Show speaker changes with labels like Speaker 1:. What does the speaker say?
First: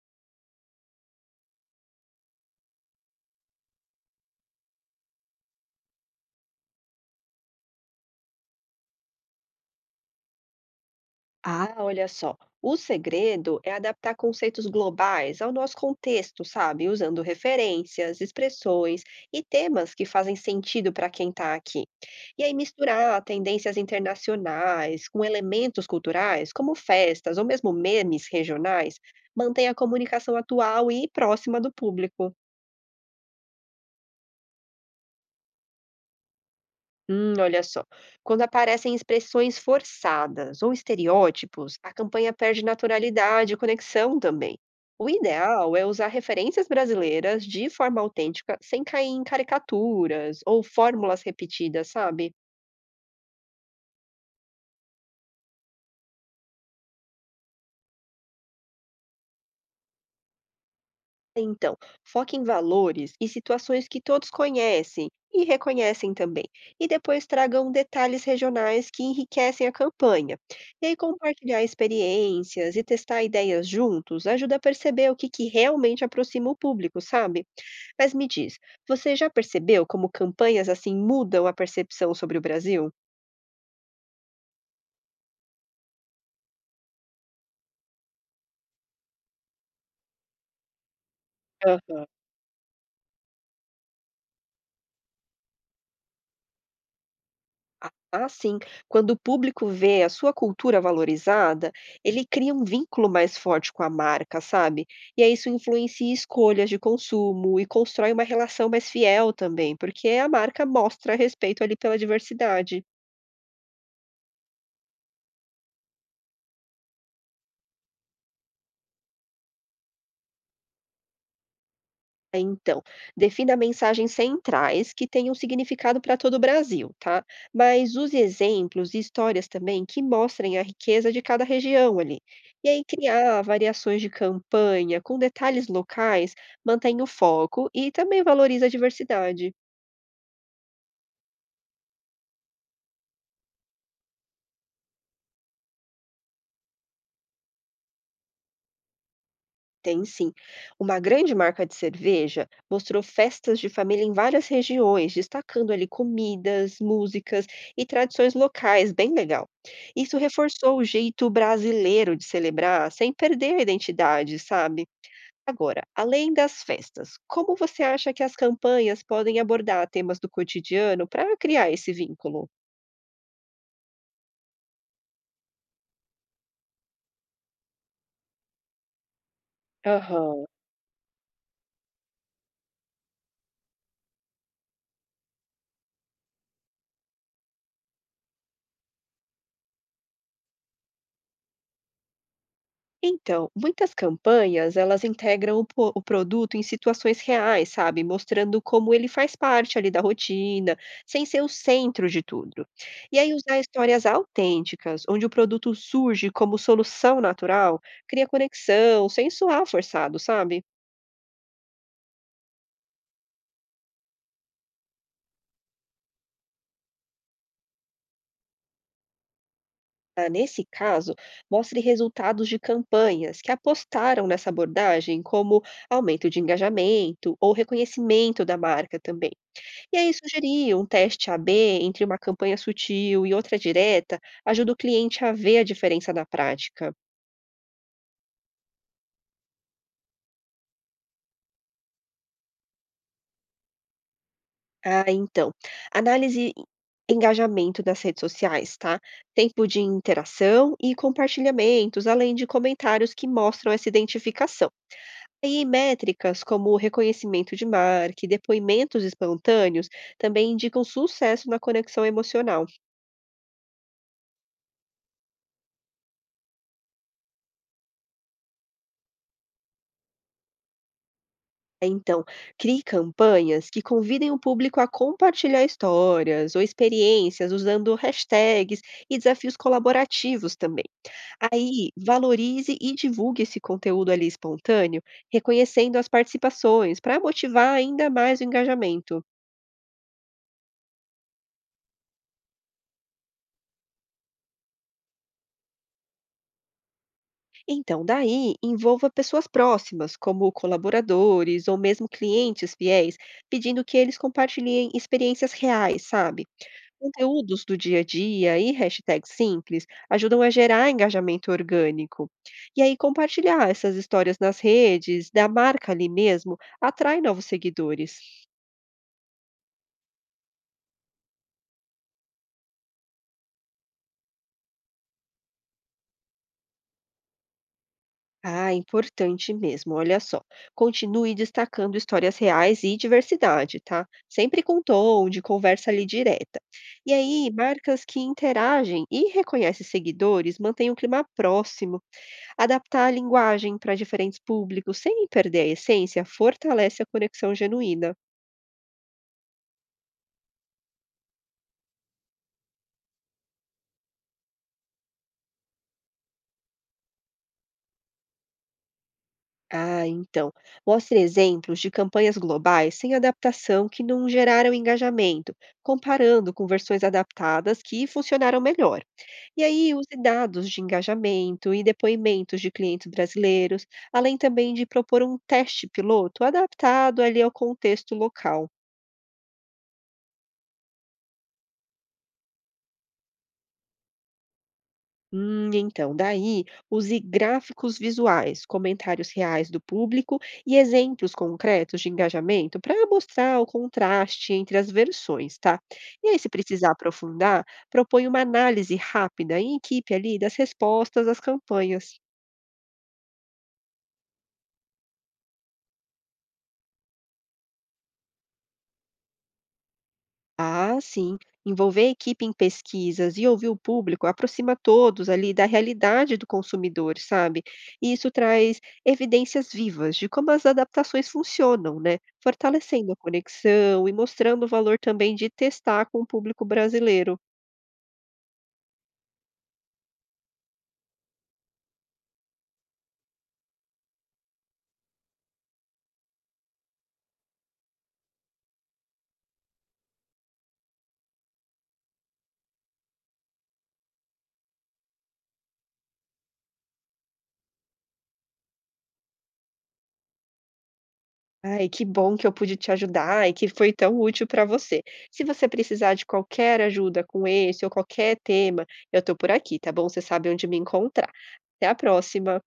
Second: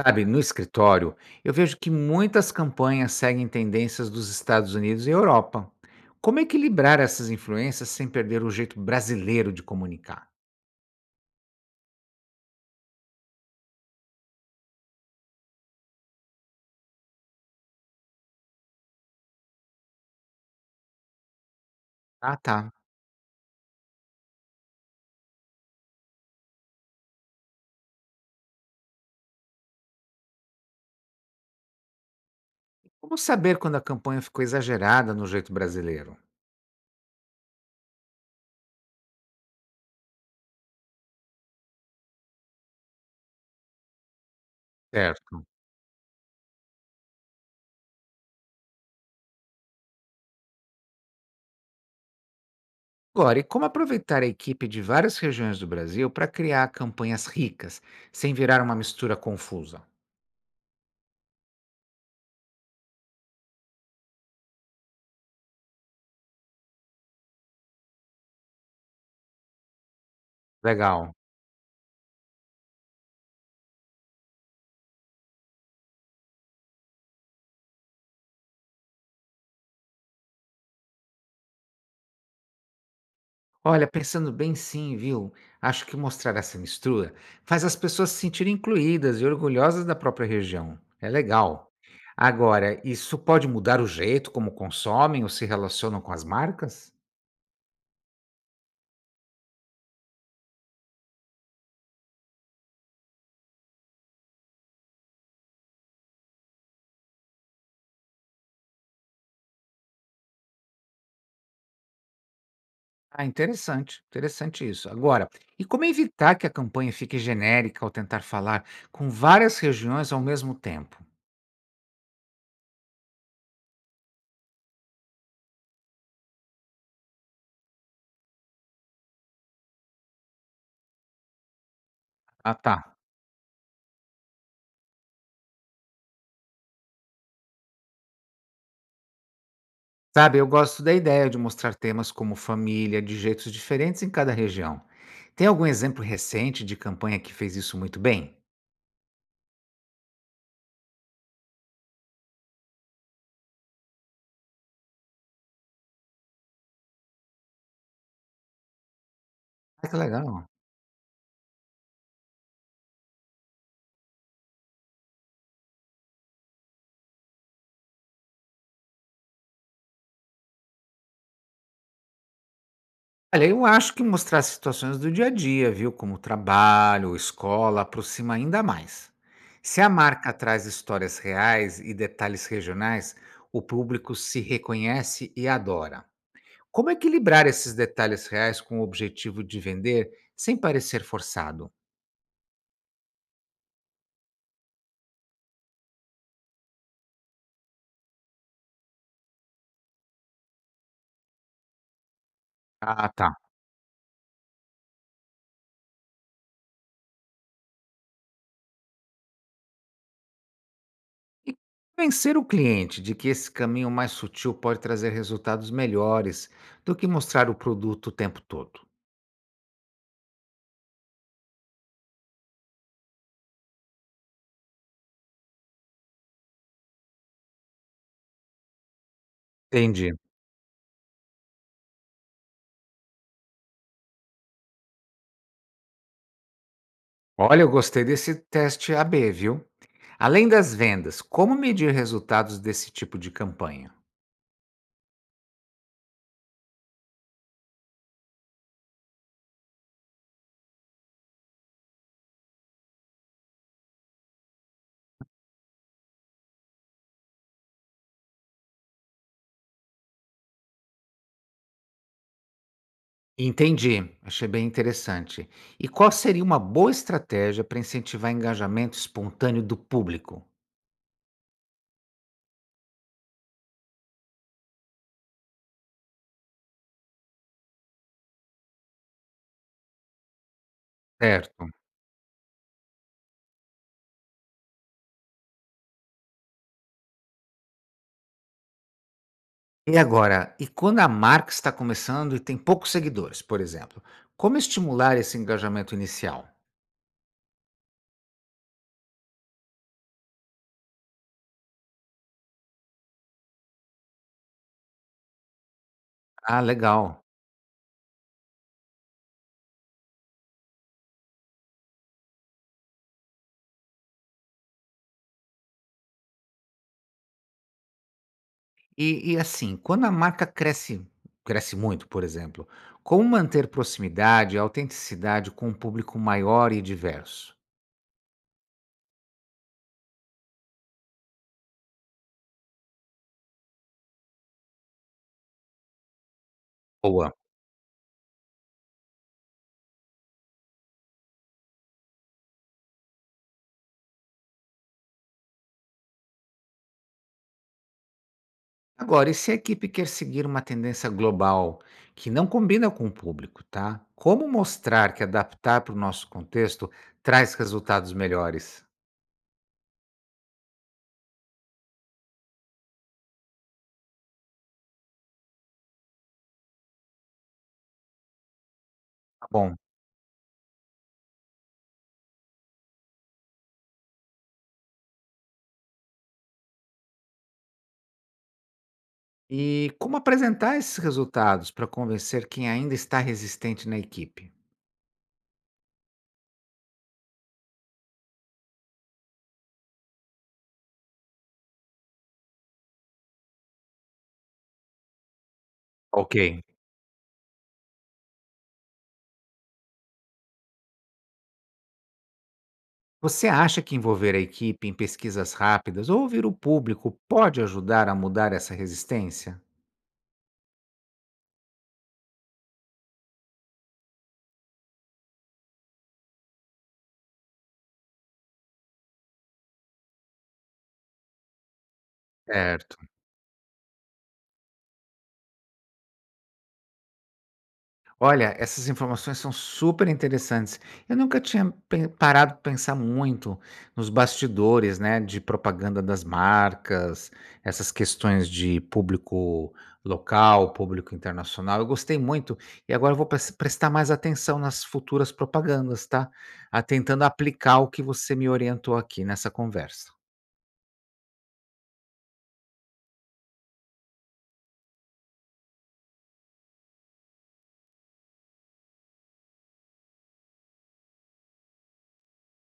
Speaker 1: Sabe, no escritório, eu vejo que muitas campanhas seguem tendências dos Estados Unidos e Europa. Como equilibrar essas influências sem perder o jeito brasileiro de comunicar?
Speaker 2: Ah, olha só. O segredo é adaptar conceitos globais ao nosso contexto, sabe? Usando referências, expressões e temas que fazem sentido para quem está aqui.
Speaker 1: Ah,
Speaker 2: E aí
Speaker 1: tá.
Speaker 2: misturar tendências internacionais com elementos culturais, como festas ou mesmo memes regionais, mantém a comunicação atual e próxima do público.
Speaker 1: Como saber quando a campanha ficou exagerada no jeito brasileiro?
Speaker 2: Olha só. Quando aparecem expressões forçadas ou estereótipos, a campanha perde naturalidade e conexão também. O
Speaker 1: Certo.
Speaker 2: ideal é usar referências brasileiras de forma autêntica, sem cair em caricaturas ou fórmulas repetidas, sabe?
Speaker 1: Agora, e como aproveitar a equipe de várias regiões do Brasil para criar campanhas ricas, sem virar uma mistura confusa?
Speaker 2: Então, foque em valores e situações que todos conhecem e reconhecem também. E depois tragam detalhes regionais que enriquecem a campanha. E aí,
Speaker 1: Legal.
Speaker 2: compartilhar experiências e testar ideias juntos ajuda a perceber o que realmente aproxima o público, sabe? Mas me diz, você já percebeu como campanhas assim mudam a percepção sobre o Brasil?
Speaker 1: Olha, pensando bem, sim, viu? Acho que mostrar essa mistura faz as pessoas se sentirem incluídas e orgulhosas da própria região. É legal.
Speaker 2: Aham.
Speaker 1: Agora, isso pode mudar o jeito como consomem ou se relacionam com as marcas?
Speaker 2: Ah, sim. Quando o público vê a sua cultura valorizada, ele cria um vínculo mais forte com a marca, sabe? E aí isso influencia escolhas de consumo e constrói uma relação mais fiel também, porque a marca mostra respeito ali pela diversidade.
Speaker 1: Ah, interessante, interessante isso. Agora, e como evitar que a campanha fique genérica ao tentar falar com várias regiões ao mesmo tempo?
Speaker 2: É, então, defina mensagens centrais que tenham significado para todo o Brasil, tá? Mas use exemplos e histórias também que mostrem a riqueza de cada região ali.
Speaker 1: Ah,
Speaker 2: E aí
Speaker 1: tá.
Speaker 2: criar variações de campanha com detalhes locais mantém o foco e também valoriza a diversidade.
Speaker 1: Sabe, eu gosto da ideia de mostrar temas como família de jeitos diferentes em cada região. Tem algum exemplo recente de campanha que fez isso muito bem?
Speaker 2: Tem sim. Uma grande marca de cerveja mostrou festas de família em várias regiões, destacando ali comidas, músicas e tradições locais, bem legal.
Speaker 1: Ah, que
Speaker 2: Isso
Speaker 1: legal.
Speaker 2: reforçou o jeito brasileiro de celebrar, sem perder a identidade, sabe? Agora, além das festas, como você acha que as campanhas podem abordar temas do cotidiano para criar esse vínculo?
Speaker 1: Olha, eu acho que mostrar situações do dia a dia, viu, como trabalho, escola, aproxima ainda mais. Se a marca
Speaker 2: Aham.
Speaker 1: traz histórias reais e detalhes regionais, o público se reconhece e adora. Como equilibrar esses detalhes reais com o objetivo de vender sem parecer forçado?
Speaker 2: Então, muitas campanhas, elas integram o produto em situações reais, sabe? Mostrando como ele faz parte ali da rotina, sem ser o centro de tudo.
Speaker 1: Ah,
Speaker 2: E
Speaker 1: tá.
Speaker 2: aí usar histórias autênticas, onde o produto surge como solução natural, cria conexão, sem soar forçado, sabe?
Speaker 1: E convencer o cliente de que esse caminho mais sutil pode trazer resultados melhores do que mostrar o produto o tempo todo.
Speaker 2: Ah, nesse caso, mostre resultados de campanhas que apostaram nessa abordagem, como aumento de engajamento ou reconhecimento da marca também. E aí
Speaker 1: Entendi.
Speaker 2: sugerir um teste A/B entre uma campanha sutil e outra direta ajuda o cliente a ver a diferença na prática.
Speaker 1: Olha, eu gostei desse teste A/B, viu? Além das vendas, como medir resultados desse tipo de campanha?
Speaker 2: Ah, então, análise e engajamento das redes sociais, tá? Tempo de interação e compartilhamentos, além de comentários que mostram essa identificação. E métricas como o reconhecimento de marca e depoimentos espontâneos também indicam sucesso na conexão emocional.
Speaker 1: Entendi, achei bem interessante. E qual seria uma boa estratégia para incentivar engajamento espontâneo do público?
Speaker 2: Então, crie campanhas que convidem o público a compartilhar histórias ou experiências usando hashtags e desafios colaborativos também.
Speaker 1: Certo.
Speaker 2: Aí, valorize e divulgue esse conteúdo ali espontâneo, reconhecendo as participações para motivar ainda mais o engajamento.
Speaker 1: E agora, e quando a marca está começando e tem poucos seguidores, por exemplo, como estimular esse engajamento inicial?
Speaker 2: Então, daí, envolva pessoas próximas, como colaboradores ou mesmo clientes fiéis, pedindo que eles compartilhem experiências reais, sabe?
Speaker 1: Ah, legal.
Speaker 2: Conteúdos do dia a dia e hashtags simples ajudam a gerar engajamento orgânico. E aí, compartilhar essas histórias nas redes, da marca ali mesmo, atrai novos seguidores.
Speaker 1: E assim, quando a marca cresce muito, por exemplo, como manter proximidade e autenticidade com um público maior e diverso?
Speaker 2: Ah, é importante mesmo, olha só. Continue destacando histórias reais e diversidade, tá? Sempre com tom de conversa ali direta. E
Speaker 1: Boa.
Speaker 2: aí, marcas que interagem e reconhecem seguidores mantêm um clima próximo. Adaptar a linguagem para diferentes públicos sem perder a essência fortalece a conexão genuína.
Speaker 1: Agora, e se a equipe quer seguir uma tendência global que não combina com o público, tá? Como mostrar que adaptar para o nosso contexto traz resultados melhores?
Speaker 2: Ah, então, mostre exemplos de campanhas globais sem adaptação que não geraram engajamento, comparando com versões adaptadas que funcionaram melhor.
Speaker 1: Tá
Speaker 2: E
Speaker 1: bom.
Speaker 2: aí, use dados de engajamento e depoimentos de clientes brasileiros, além também de propor um teste piloto adaptado ali ao contexto local.
Speaker 1: E como apresentar esses resultados para convencer quem ainda está resistente na equipe?
Speaker 2: Então, daí, use gráficos visuais, comentários reais do público e exemplos concretos de engajamento para mostrar o contraste entre as versões, tá? E aí, se
Speaker 1: Ok.
Speaker 2: precisar aprofundar, propõe uma análise rápida em equipe ali das respostas às campanhas.
Speaker 1: Você acha que envolver a equipe em pesquisas rápidas ou ouvir o público pode ajudar a mudar essa resistência?
Speaker 2: Ah, sim. Envolver a equipe em pesquisas e ouvir o público aproxima todos ali da realidade do consumidor, sabe? E isso traz evidências vivas de como as adaptações funcionam, né?
Speaker 1: Certo.
Speaker 2: Fortalecendo a conexão e mostrando o valor também de testar com o público brasileiro.
Speaker 1: Olha, essas informações são super interessantes. Eu nunca tinha parado para pensar muito nos bastidores, né, de propaganda das marcas, essas questões de público local, público internacional. Eu gostei muito e agora eu vou prestar mais atenção nas futuras propagandas, tá? Ah, tentando aplicar o que você me orientou aqui nessa conversa.
Speaker 2: Ai, que bom que eu pude te ajudar e que foi tão útil para você. Se você precisar de qualquer ajuda com esse ou qualquer tema, eu estou por aqui, tá bom? Você sabe onde me encontrar. Até a próxima.